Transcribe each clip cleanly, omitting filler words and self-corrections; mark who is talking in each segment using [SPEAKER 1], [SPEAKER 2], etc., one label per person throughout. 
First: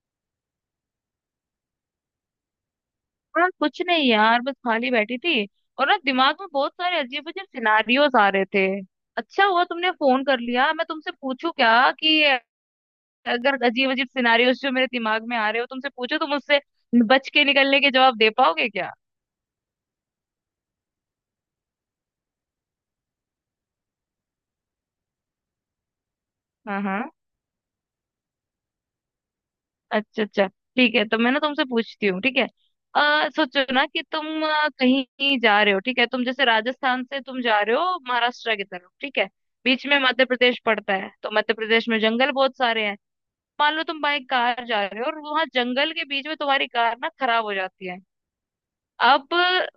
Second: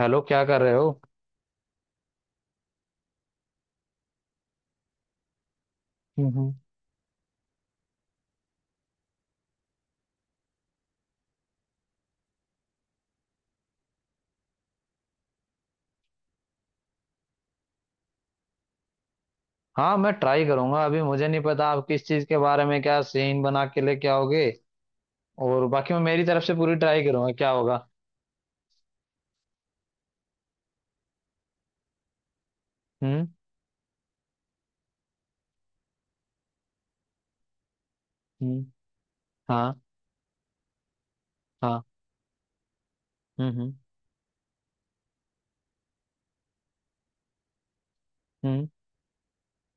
[SPEAKER 1] Hello, क्या कर रहे हो?
[SPEAKER 2] हाँ, कुछ नहीं यार, बस खाली बैठी थी। और ना,
[SPEAKER 1] हम्म
[SPEAKER 2] दिमाग में
[SPEAKER 1] हम्म।
[SPEAKER 2] बहुत सारे अजीब अजीब सिनारियोज आ रहे थे। अच्छा हुआ तुमने फोन कर लिया। मैं तुमसे पूछूं क्या कि अगर अजीब अजीब सिनारियोज जो मेरे दिमाग में आ रहे हो तुमसे पूछो, तुम उससे बच के निकलने के जवाब दे पाओगे क्या?
[SPEAKER 1] हाँ, मैं ट्राई करूंगा, अभी मुझे नहीं पता आप किस चीज के बारे में क्या सीन बना के लेके आओगे। और बाकी मैं मेरी तरफ से पूरी
[SPEAKER 2] हाँ हाँ।
[SPEAKER 1] ट्राई करूंगा, क्या होगा।
[SPEAKER 2] अच्छा अच्छा। ठीक है, तो मैं ना तुमसे पूछती हूँ। ठीक है।
[SPEAKER 1] हम्म
[SPEAKER 2] सोचो ना कि तुम कहीं जा रहे हो। ठीक है, तुम जैसे राजस्थान से तुम जा रहे हो महाराष्ट्र
[SPEAKER 1] हम्म।
[SPEAKER 2] की तरफ। ठीक है।
[SPEAKER 1] हाँ
[SPEAKER 2] बीच में मध्य प्रदेश पड़ता है, तो मध्य
[SPEAKER 1] हाँ।
[SPEAKER 2] प्रदेश में जंगल बहुत सारे हैं।
[SPEAKER 1] हम्म हम्म
[SPEAKER 2] मान लो तुम बाइक कार जा रहे हो और वहां जंगल के बीच में तुम्हारी कार ना खराब हो जाती है।
[SPEAKER 1] हम्म
[SPEAKER 2] अब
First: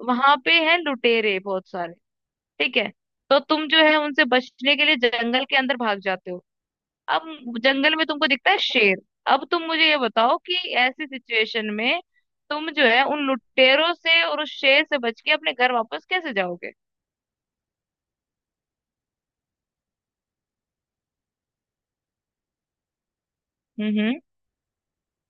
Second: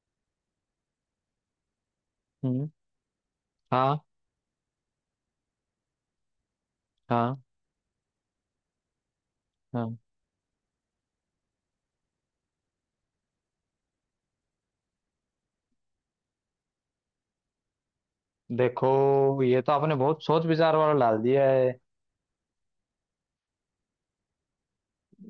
[SPEAKER 2] वहां पे है लुटेरे बहुत सारे।
[SPEAKER 1] हम्म।
[SPEAKER 2] ठीक है। तो तुम जो है
[SPEAKER 1] हाँ
[SPEAKER 2] उनसे बचने के लिए जंगल के अंदर भाग जाते हो।
[SPEAKER 1] हाँ
[SPEAKER 2] अब जंगल में तुमको दिखता है शेर। अब तुम मुझे
[SPEAKER 1] हाँ।
[SPEAKER 2] ये बताओ कि ऐसी सिचुएशन में तुम जो है उन लुटेरों से और उस शेर से बच के अपने घर वापस कैसे जाओगे?
[SPEAKER 1] देखो, ये तो आपने बहुत सोच विचार वाला डाल दिया है।
[SPEAKER 2] हम्म।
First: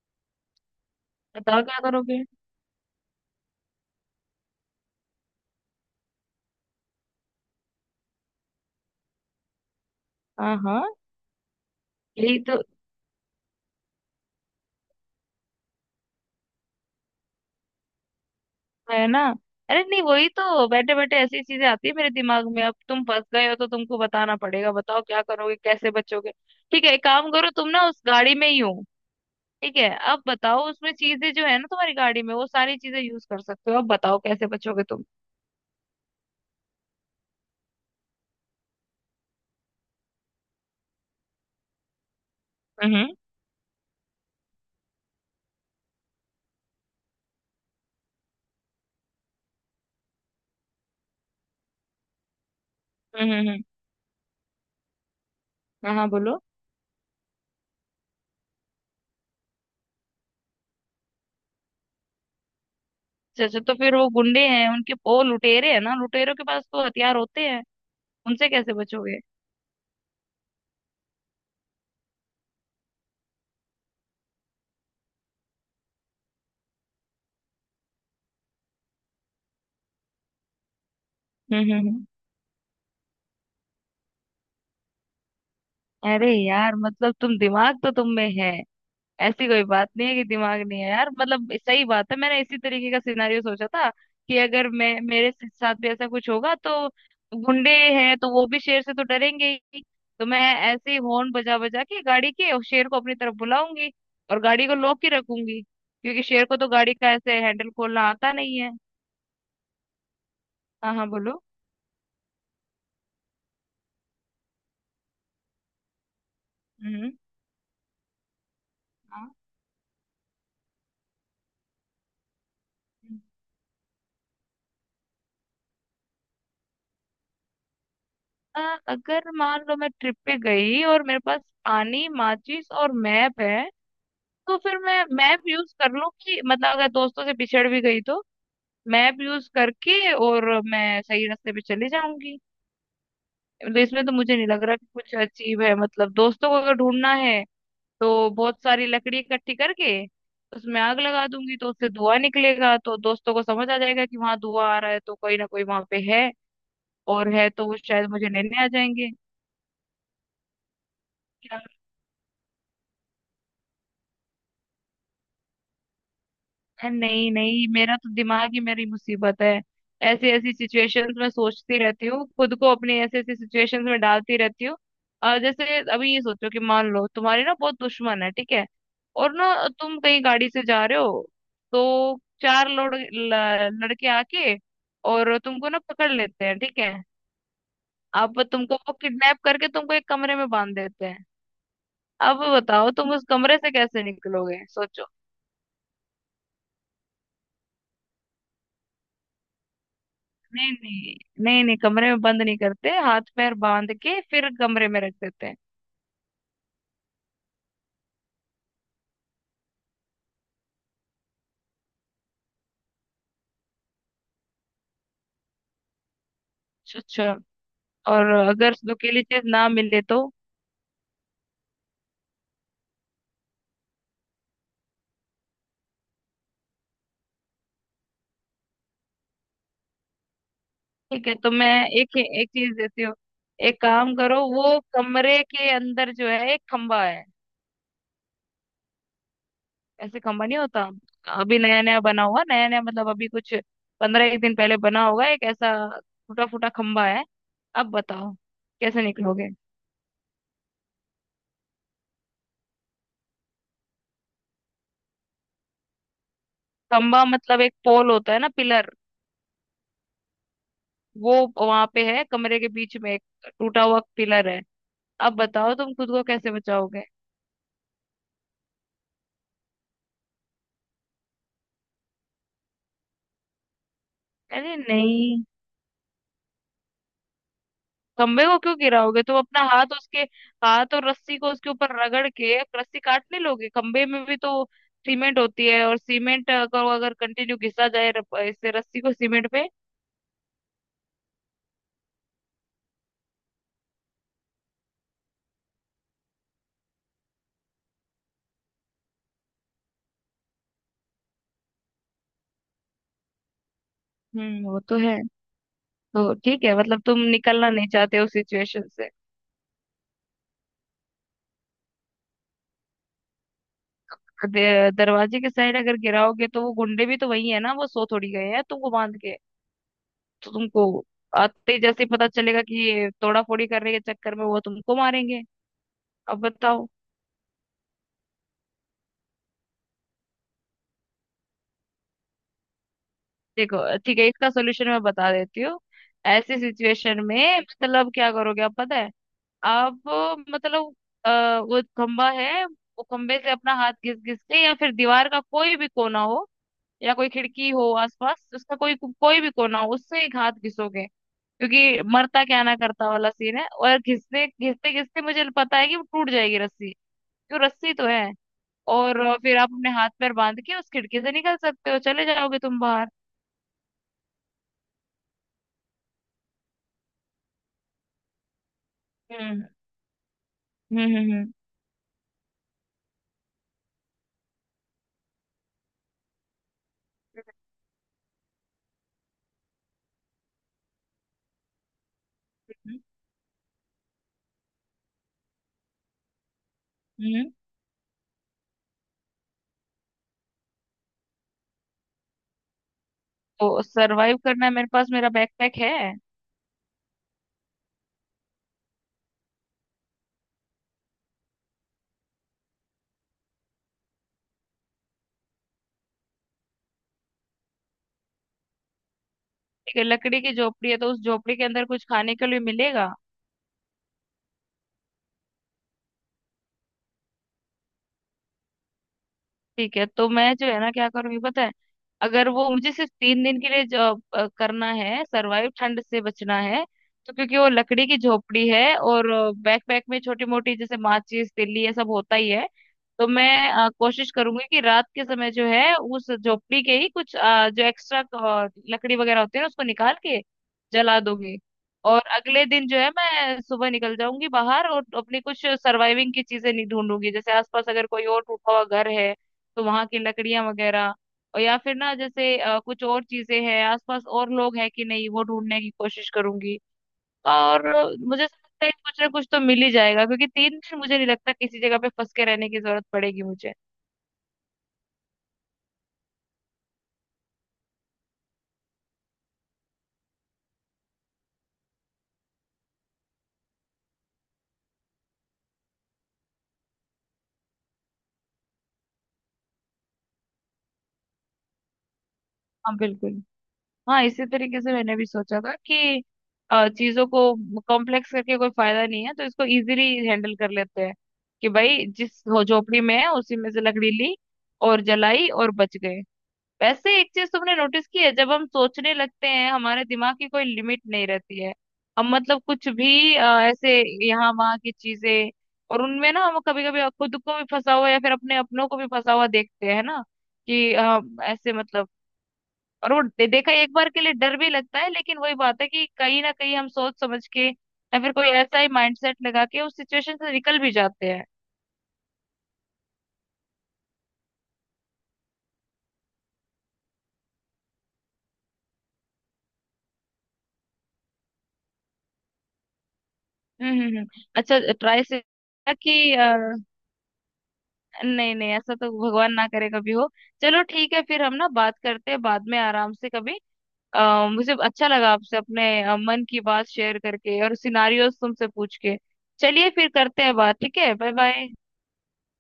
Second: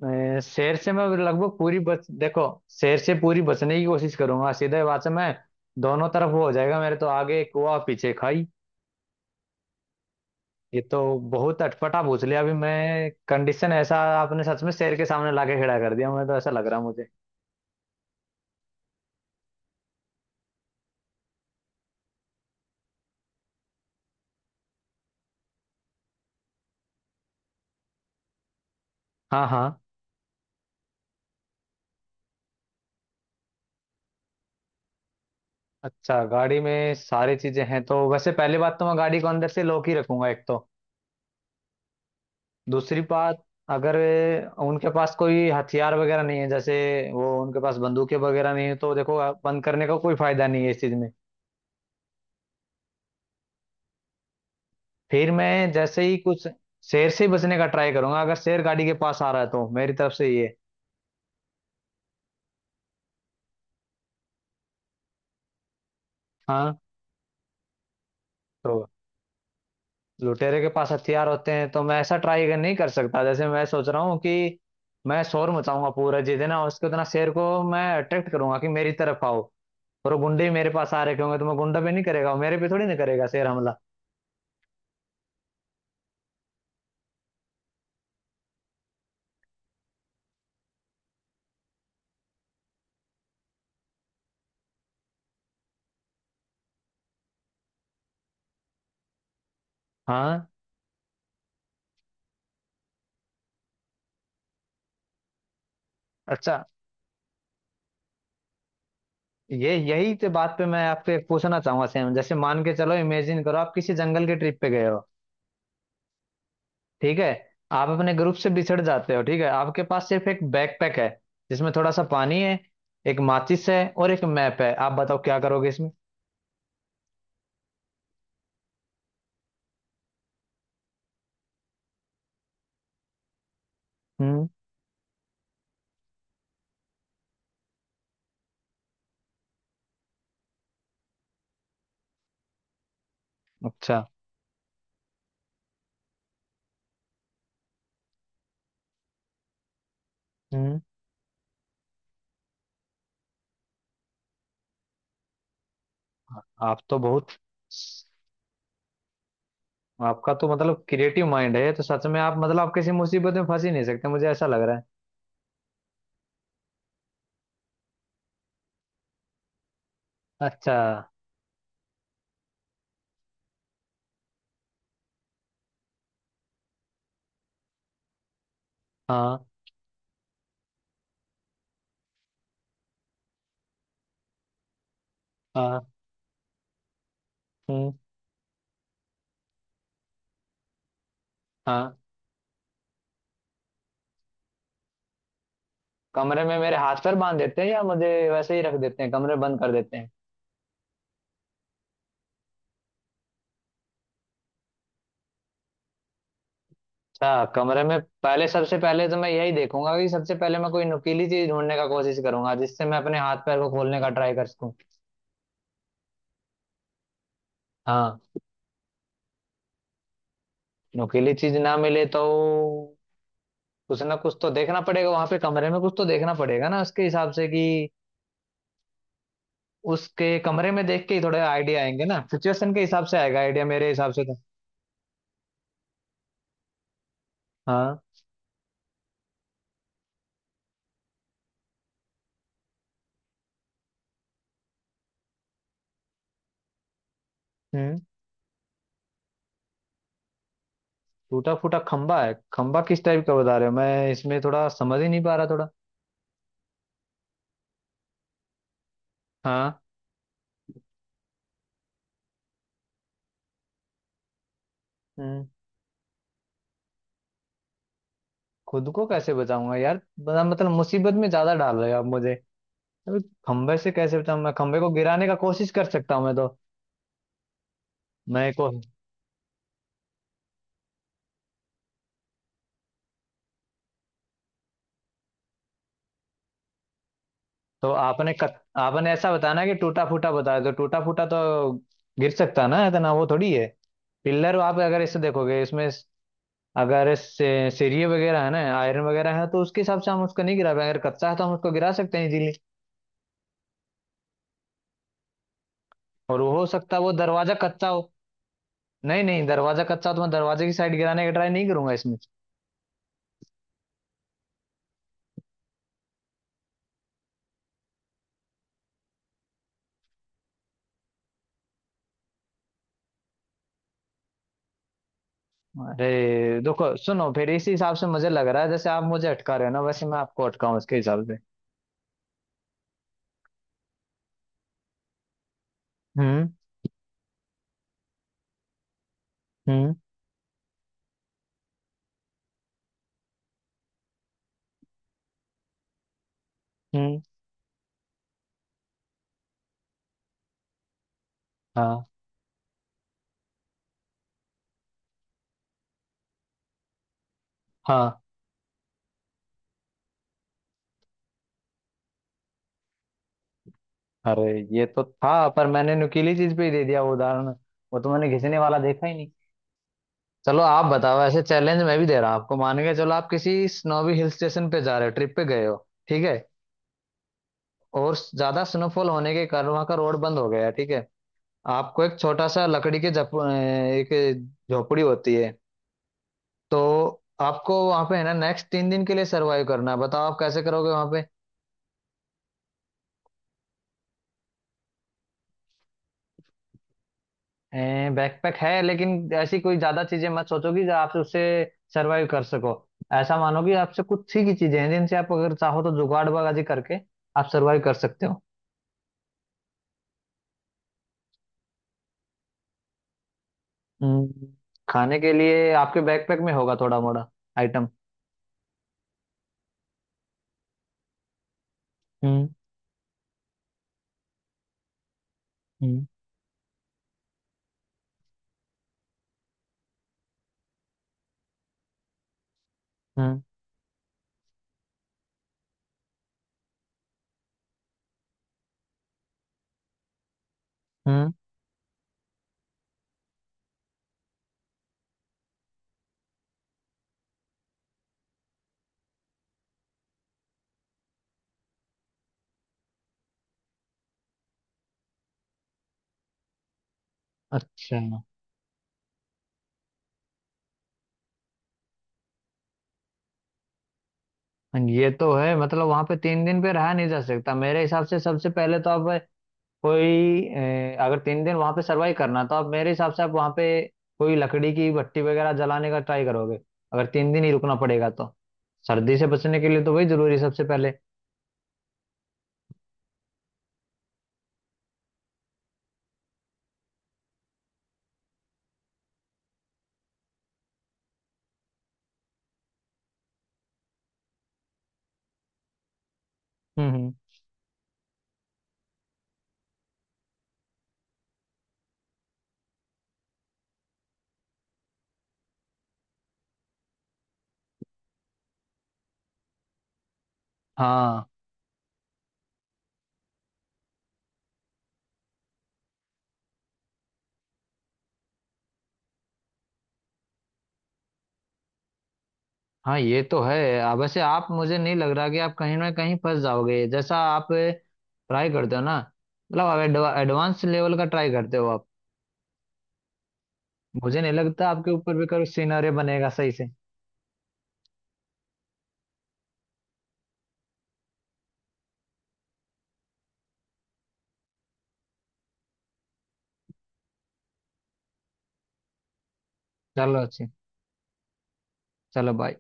[SPEAKER 1] शेर से मैं लगभग
[SPEAKER 2] बताओ
[SPEAKER 1] पूरी
[SPEAKER 2] क्या
[SPEAKER 1] बच,
[SPEAKER 2] करोगे।
[SPEAKER 1] देखो। शेर से पूरी बचने की कोशिश करूंगा, सीधे बात से मैं। दोनों तरफ वो हो जाएगा मेरे, तो आगे कुआ पीछे खाई।
[SPEAKER 2] हाँ
[SPEAKER 1] ये
[SPEAKER 2] हाँ।
[SPEAKER 1] तो बहुत अटपटा पूछ
[SPEAKER 2] यही
[SPEAKER 1] लिया अभी।
[SPEAKER 2] तो
[SPEAKER 1] मैं कंडीशन ऐसा आपने सच में शेर के सामने लाके खड़ा कर दिया, मैं तो ऐसा लग रहा मुझे।
[SPEAKER 2] है ना। अरे नहीं, वही तो बैठे बैठे ऐसी चीजें आती है मेरे दिमाग में। अब तुम फंस गए हो तो तुमको बताना पड़ेगा। बताओ क्या करोगे, कैसे बचोगे। ठीक है, एक काम करो, तुम ना उस गाड़ी में ही हो।
[SPEAKER 1] हाँ हाँ।
[SPEAKER 2] ठीक है, अब बताओ उसमें चीजें जो है ना, तुम्हारी गाड़ी में वो सारी चीजें यूज कर सकते हो। अब बताओ कैसे बचोगे तुम।
[SPEAKER 1] अच्छा, गाड़ी में सारी चीजें हैं तो वैसे पहली बात तो मैं गाड़ी को अंदर से लॉक ही रखूंगा, एक तो। दूसरी
[SPEAKER 2] हम्म
[SPEAKER 1] बात, अगर उनके पास कोई हथियार वगैरह नहीं है, जैसे वो उनके पास बंदूकें वगैरह नहीं है, तो देखो, बंद करने का कोई फायदा नहीं है इस चीज में।
[SPEAKER 2] हम्म। हम्म। हम्म।
[SPEAKER 1] फिर मैं
[SPEAKER 2] हाँ
[SPEAKER 1] जैसे
[SPEAKER 2] हाँ,
[SPEAKER 1] ही
[SPEAKER 2] बोलो।
[SPEAKER 1] कुछ शेर से ही बचने का ट्राई करूंगा। अगर शेर गाड़ी के पास आ रहा है तो मेरी तरफ से ये।
[SPEAKER 2] अच्छा अच्छा, तो फिर वो गुंडे हैं उनके, वो लुटेरे हैं ना, लुटेरों के पास
[SPEAKER 1] हाँ।
[SPEAKER 2] तो हथियार होते हैं। उनसे कैसे
[SPEAKER 1] तो
[SPEAKER 2] बचोगे?
[SPEAKER 1] लुटेरे के पास हथियार होते हैं तो मैं ऐसा ट्राई नहीं कर सकता। जैसे मैं सोच रहा हूँ कि मैं शोर मचाऊंगा पूरा, जितना हो सके उतना शेर को मैं अट्रैक्ट करूंगा कि मेरी तरफ आओ, और वो गुंडे ही मेरे पास आ रखे होंगे तो मैं
[SPEAKER 2] हम्म
[SPEAKER 1] गुंडा
[SPEAKER 2] हम्म
[SPEAKER 1] पे नहीं
[SPEAKER 2] हम्म।
[SPEAKER 1] करेगा, वो मेरे पे थोड़ी ना करेगा शेर हमला।
[SPEAKER 2] अरे यार, मतलब तुम, दिमाग तो तुम में है। ऐसी कोई बात नहीं है कि दिमाग नहीं है। यार मतलब सही बात है। मैंने इसी तरीके का सिनारियो सोचा था कि अगर मैं, मेरे साथ भी ऐसा कुछ होगा तो गुंडे हैं तो वो भी शेर से तो डरेंगे ही। तो मैं
[SPEAKER 1] हाँ।
[SPEAKER 2] ऐसे ही हॉर्न बजा बजा के गाड़ी के और शेर को अपनी तरफ बुलाऊंगी। और गाड़ी को लॉक ही रखूंगी क्योंकि शेर को
[SPEAKER 1] अच्छा,
[SPEAKER 2] तो गाड़ी का ऐसे हैंडल खोलना आता नहीं है।
[SPEAKER 1] ये यही तो बात पे मैं
[SPEAKER 2] हाँ हाँ,
[SPEAKER 1] आपसे एक
[SPEAKER 2] बोलो।
[SPEAKER 1] पूछना चाहूंगा। सेम, जैसे मान के चलो, इमेजिन करो आप किसी जंगल के ट्रिप पे गए हो।
[SPEAKER 2] हम्म।
[SPEAKER 1] ठीक है, आप अपने ग्रुप से बिछड़ जाते हो।
[SPEAKER 2] हाँ।
[SPEAKER 1] ठीक है, आपके पास सिर्फ एक बैकपैक है जिसमें थोड़ा सा पानी है, एक माचिस है और एक मैप है। आप बताओ क्या करोगे इसमें।
[SPEAKER 2] अगर मान लो मैं ट्रिप पे गई और मेरे पास पानी, माचिस और मैप है,
[SPEAKER 1] हम्म।
[SPEAKER 2] तो फिर मैं मैप यूज कर लूँ कि मतलब अगर दोस्तों से पिछड़ भी गई तो मैप यूज करके और मैं सही रास्ते पे चली जाऊंगी। मतलब
[SPEAKER 1] अच्छा।
[SPEAKER 2] इसमें तो मुझे नहीं लग रहा कि कुछ अचीव है। मतलब दोस्तों को अगर ढूंढना है तो बहुत सारी लकड़ी इकट्ठी करके
[SPEAKER 1] हम्म।
[SPEAKER 2] उसमें आग लगा दूंगी, तो उससे धुआं निकलेगा, तो दोस्तों को समझ आ जाएगा कि वहां धुआं आ रहा है तो कोई ना कोई वहां पे है,
[SPEAKER 1] आप तो बहुत।
[SPEAKER 2] और है तो वो शायद मुझे लेने आ जाएंगे।
[SPEAKER 1] आपका तो मतलब क्रिएटिव माइंड है, तो सच में आप, मतलब आप किसी मुसीबत में फंस ही नहीं सकते, मुझे ऐसा लग रहा है।
[SPEAKER 2] नहीं नहीं, मेरा तो दिमाग ही मेरी मुसीबत है। ऐसी ऐसी
[SPEAKER 1] अच्छा।
[SPEAKER 2] सिचुएशंस में सोचती रहती हूँ, खुद को अपनी ऐसी ऐसी सिचुएशंस में डालती रहती हूँ। और जैसे अभी ये सोचो कि मान लो तुम्हारी ना बहुत दुश्मन है। ठीक है, और
[SPEAKER 1] हाँ
[SPEAKER 2] ना तुम कहीं गाड़ी से जा रहे हो तो चार लोग लड़के आके और तुमको ना
[SPEAKER 1] हाँ।
[SPEAKER 2] पकड़ लेते हैं। ठीक है,
[SPEAKER 1] हम्म।
[SPEAKER 2] अब तुमको वो किडनैप करके तुमको एक कमरे में बांध देते हैं।
[SPEAKER 1] हाँ।
[SPEAKER 2] अब बताओ तुम उस कमरे से कैसे निकलोगे, सोचो।
[SPEAKER 1] कमरे में मेरे हाथ पर बांध देते हैं या मुझे वैसे ही रख देते हैं, कमरे बंद कर देते हैं?
[SPEAKER 2] नहीं नहीं। नहीं नहीं, कमरे में बंद नहीं करते, हाथ पैर बांध के फिर कमरे में रख देते हैं।
[SPEAKER 1] अच्छा, कमरे में पहले, सबसे पहले तो मैं यही देखूंगा कि सबसे पहले मैं कोई नुकीली चीज ढूंढने का कोशिश करूंगा, जिससे मैं अपने हाथ पैर को खोलने का ट्राई कर सकूं।
[SPEAKER 2] अच्छा।
[SPEAKER 1] हाँ।
[SPEAKER 2] और अगर नुकीली चीज ना मिले तो?
[SPEAKER 1] नुकीली चीज ना मिले तो कुछ ना कुछ तो देखना पड़ेगा वहां पे। कमरे में कुछ तो देखना पड़ेगा ना उसके हिसाब से, कि उसके कमरे में देख के ही
[SPEAKER 2] ठीक है,
[SPEAKER 1] थोड़े
[SPEAKER 2] तो मैं
[SPEAKER 1] आइडिया आएंगे
[SPEAKER 2] एक
[SPEAKER 1] ना,
[SPEAKER 2] एक चीज
[SPEAKER 1] सिचुएशन के
[SPEAKER 2] देती
[SPEAKER 1] हिसाब
[SPEAKER 2] हूँ।
[SPEAKER 1] से आएगा आइडिया
[SPEAKER 2] एक
[SPEAKER 1] मेरे हिसाब
[SPEAKER 2] काम
[SPEAKER 1] से तो।
[SPEAKER 2] करो, वो कमरे के अंदर जो है एक खंबा है।
[SPEAKER 1] हाँ।
[SPEAKER 2] ऐसे खंबा नहीं होता, अभी नया नया बना हुआ। नया नया मतलब अभी कुछ 15 एक दिन पहले बना होगा। एक ऐसा टूटा फूटा खंबा है। अब
[SPEAKER 1] हम्म।
[SPEAKER 2] बताओ कैसे निकलोगे।
[SPEAKER 1] टूटा फूटा खंबा है, खंबा किस टाइप का बता रहे हो? मैं इसमें थोड़ा समझ ही नहीं पा रहा थोड़ा।
[SPEAKER 2] खंबा मतलब एक पोल होता है ना, पिलर।
[SPEAKER 1] हाँ।
[SPEAKER 2] वो वहां पे है कमरे के बीच में एक टूटा हुआ पिलर है। अब
[SPEAKER 1] हम्म।
[SPEAKER 2] बताओ तुम खुद को कैसे बचाओगे।
[SPEAKER 1] खुद को कैसे बचाऊंगा यार, बड़ा मतलब मुसीबत में ज्यादा डाल रहे हो आप मुझे। अबे, खंबे से कैसे बचाऊं? मैं
[SPEAKER 2] अरे
[SPEAKER 1] खंबे को गिराने का
[SPEAKER 2] नहीं,
[SPEAKER 1] कोशिश कर सकता हूँ मैं तो।
[SPEAKER 2] खंबे
[SPEAKER 1] मैं
[SPEAKER 2] को
[SPEAKER 1] को
[SPEAKER 2] क्यों गिराओगे? तुम अपना हाथ उसके, हाथ और रस्सी को उसके ऊपर रगड़ के रस्सी काट नहीं लोगे? खंबे में भी तो सीमेंट होती है और सीमेंट को अगर कंटिन्यू घिसा
[SPEAKER 1] तो
[SPEAKER 2] जाए
[SPEAKER 1] आपने
[SPEAKER 2] इससे रस्सी
[SPEAKER 1] आपने
[SPEAKER 2] को
[SPEAKER 1] ऐसा
[SPEAKER 2] सीमेंट
[SPEAKER 1] बताना
[SPEAKER 2] पे।
[SPEAKER 1] कि टूटा फूटा बताया, तो टूटा फूटा तो गिर सकता ना, इतना वो थोड़ी है पिलर। आप अगर इसे देखोगे, इसमें अगर सीढ़ी वगैरह है ना, आयरन वगैरह है, तो उसके हिसाब से हम उसको नहीं गिरा पाएंगे। अगर कच्चा है तो हम उसको गिरा सकते हैं इजीली।
[SPEAKER 2] हम्म, वो तो है। तो
[SPEAKER 1] और वो
[SPEAKER 2] ठीक
[SPEAKER 1] हो
[SPEAKER 2] है,
[SPEAKER 1] सकता है
[SPEAKER 2] मतलब
[SPEAKER 1] वो
[SPEAKER 2] तुम
[SPEAKER 1] दरवाजा
[SPEAKER 2] निकलना
[SPEAKER 1] कच्चा
[SPEAKER 2] नहीं
[SPEAKER 1] हो।
[SPEAKER 2] चाहते उस सिचुएशन से।
[SPEAKER 1] नहीं नहीं, दरवाजा कच्चा हो तो मैं दरवाजे की साइड गिराने का ट्राई नहीं करूंगा इसमें।
[SPEAKER 2] दरवाजे के साइड अगर गिराओगे तो वो गुंडे भी तो वही है ना, वो सो थोड़ी गए हैं तुमको बांध के। तो तुमको आते ही जैसे ही पता चलेगा कि ये तोड़ा फोड़ी करने के चक्कर में, वो तुमको मारेंगे।
[SPEAKER 1] अरे
[SPEAKER 2] अब
[SPEAKER 1] देखो,
[SPEAKER 2] बताओ।
[SPEAKER 1] सुनो, फिर इसी हिसाब से मुझे लग रहा है, जैसे आप मुझे अटका रहे हो ना, वैसे मैं आपको अटकाऊं इसके हिसाब से।
[SPEAKER 2] देखो ठीक है, इसका सोल्यूशन मैं बता देती हूँ।
[SPEAKER 1] हम्म
[SPEAKER 2] ऐसी सिचुएशन में मतलब क्या करोगे आप, पता है।
[SPEAKER 1] हम्म
[SPEAKER 2] आप मतलब, अ, वो खंबा है, वो खंबे से अपना हाथ घिस घिस के या फिर दीवार का कोई भी कोना हो या
[SPEAKER 1] हम्म।
[SPEAKER 2] कोई खिड़की हो आसपास, उसका कोई कोई भी कोना हो, उससे एक हाथ घिसोगे। क्योंकि
[SPEAKER 1] हाँ
[SPEAKER 2] मरता क्या ना करता वाला सीन है, और घिसने घिसते घिसते मुझे पता है कि वो टूट जाएगी रस्सी। क्यों, रस्सी तो
[SPEAKER 1] हाँ।
[SPEAKER 2] है। और फिर आप अपने हाथ पैर बांध के उस खिड़की से निकल सकते हो, चले जाओगे तुम बाहर।
[SPEAKER 1] अरे, ये तो था पर मैंने नुकीली चीज पे ही दे दिया वो उदाहरण। वो तो मैंने घिसने वाला देखा ही नहीं।
[SPEAKER 2] हम्म
[SPEAKER 1] चलो, आप
[SPEAKER 2] हम्म
[SPEAKER 1] बताओ, ऐसे
[SPEAKER 2] हम्म
[SPEAKER 1] चैलेंज मैं भी दे रहा हूं आपको। मान के चलो आप किसी स्नोवी हिल स्टेशन पे जा रहे हो, ट्रिप पे गए हो। ठीक है, और ज्यादा स्नोफॉल होने के कारण वहां का रोड बंद हो गया है, ठीक है। आपको एक छोटा सा लकड़ी
[SPEAKER 2] हम्म
[SPEAKER 1] के एक झोपड़ी होती है तो,
[SPEAKER 2] हम्म, हम्म।
[SPEAKER 1] आपको वहां पे है ना, नेक्स्ट 3 दिन के लिए सरवाइव करना है। बताओ आप कैसे करोगे वहां पे।
[SPEAKER 2] तो सरवाइव करना है, मेरे पास मेरा बैकपैक है।
[SPEAKER 1] बैकपैक है, लेकिन ऐसी कोई ज्यादा चीजें मत सोचो कि आप उससे सरवाइव कर सको। ऐसा मानो कि आपसे कुछ ही की चीजें हैं, जिनसे आप अगर चाहो तो जुगाड़ बाजी करके आप सरवाइव कर सकते हो।
[SPEAKER 2] ठीक है, लकड़ी की झोपड़ी है तो उस झोपड़ी के अंदर कुछ खाने के लिए मिलेगा?
[SPEAKER 1] हम्म, खाने के लिए आपके बैकपैक में होगा थोड़ा मोड़ा आइटम।
[SPEAKER 2] ठीक है, तो मैं जो है ना क्या करूंगी पता है।
[SPEAKER 1] हम्म
[SPEAKER 2] अगर वो मुझे सिर्फ 3 दिन के लिए जो करना है सरवाइव, ठंड
[SPEAKER 1] हम्म
[SPEAKER 2] से बचना है, तो क्योंकि वो लकड़ी की झोपड़ी है और बैक पैक में छोटी मोटी जैसे माचिस तिल्ली ये सब होता ही है, तो
[SPEAKER 1] हम्म
[SPEAKER 2] मैं कोशिश करूंगी कि रात के समय जो है उस झोपड़ी के ही कुछ जो एक्स्ट्रा लकड़ी वगैरह होती है ना, उसको निकाल के जला
[SPEAKER 1] हम्म।
[SPEAKER 2] दूंगी। और अगले दिन जो है मैं सुबह निकल जाऊंगी बाहर और अपनी कुछ सर्वाइविंग की चीजें नहीं ढूंढूंगी, जैसे आसपास अगर कोई और टूटा हुआ घर है तो वहां की लकड़ियां वगैरह, और या फिर ना जैसे कुछ और चीजें हैं आसपास और लोग हैं कि नहीं वो ढूंढने की कोशिश करूंगी। और
[SPEAKER 1] अच्छा,
[SPEAKER 2] मुझे ऐसा लगता है कुछ ना कुछ तो मिल ही जाएगा क्योंकि 3 दिन मुझे नहीं लगता किसी जगह पे फंस के रहने की जरूरत पड़ेगी मुझे।
[SPEAKER 1] ये तो है, मतलब वहां पे 3 दिन पे रहा नहीं जा सकता मेरे हिसाब से। सबसे पहले तो आप कोई, अगर 3 दिन वहां पे सरवाइव करना, तो आप मेरे हिसाब से, आप वहां पे कोई लकड़ी की भट्टी वगैरह जलाने का ट्राई करोगे। अगर तीन दिन ही रुकना पड़ेगा तो सर्दी से बचने के लिए तो वही जरूरी है सबसे पहले।
[SPEAKER 2] हाँ बिल्कुल। हाँ इसी तरीके से मैंने भी सोचा था कि चीजों को कॉम्प्लेक्स करके कोई फायदा नहीं है, तो इसको इजीली हैंडल कर लेते हैं कि भाई झोपड़ी में है उसी में से लकड़ी ली और जलाई और बच गए।
[SPEAKER 1] हम्म हम्म।
[SPEAKER 2] वैसे एक चीज तुमने नोटिस की है, जब हम सोचने लगते हैं हमारे दिमाग की कोई लिमिट नहीं रहती है। हम मतलब कुछ भी ऐसे यहाँ वहाँ की चीजें, और उनमें ना हम कभी कभी खुद को भी फंसा हुआ या फिर अपने अपनों को भी फंसा हुआ देखते हैं ना कि
[SPEAKER 1] हाँ
[SPEAKER 2] ऐसे मतलब। और वो देखा एक बार के लिए डर भी लगता है, लेकिन वही बात है कि कहीं ना कहीं हम सोच समझ के या फिर कोई ऐसा ही माइंडसेट लगा के उस सिचुएशन से निकल भी जाते हैं।
[SPEAKER 1] हाँ। ये तो है। वैसे आप, मुझे नहीं लग रहा कि आप कहीं ना कहीं फंस जाओगे, जैसा आप ट्राई करते हो ना। मतलब आप एडवांस लेवल का ट्राई करते हो आप।
[SPEAKER 2] हम्म हम्म
[SPEAKER 1] मुझे
[SPEAKER 2] हम्म।
[SPEAKER 1] नहीं लगता
[SPEAKER 2] अच्छा
[SPEAKER 1] आपके ऊपर
[SPEAKER 2] ट्राई
[SPEAKER 1] भी
[SPEAKER 2] से
[SPEAKER 1] कोई सिनेरियो
[SPEAKER 2] कि,
[SPEAKER 1] बनेगा सही से।
[SPEAKER 2] नहीं नहीं, ऐसा तो भगवान ना करे कभी हो। चलो ठीक है, फिर हम ना बात करते हैं बाद में आराम से कभी। मुझे अच्छा लगा आपसे अपने मन की बात शेयर करके और सिनारियोस तुमसे पूछ के। चलिए फिर
[SPEAKER 1] चलो
[SPEAKER 2] करते
[SPEAKER 1] अच्छी।
[SPEAKER 2] हैं बात। ठीक है, बाय बाय।
[SPEAKER 1] चलो, बाय।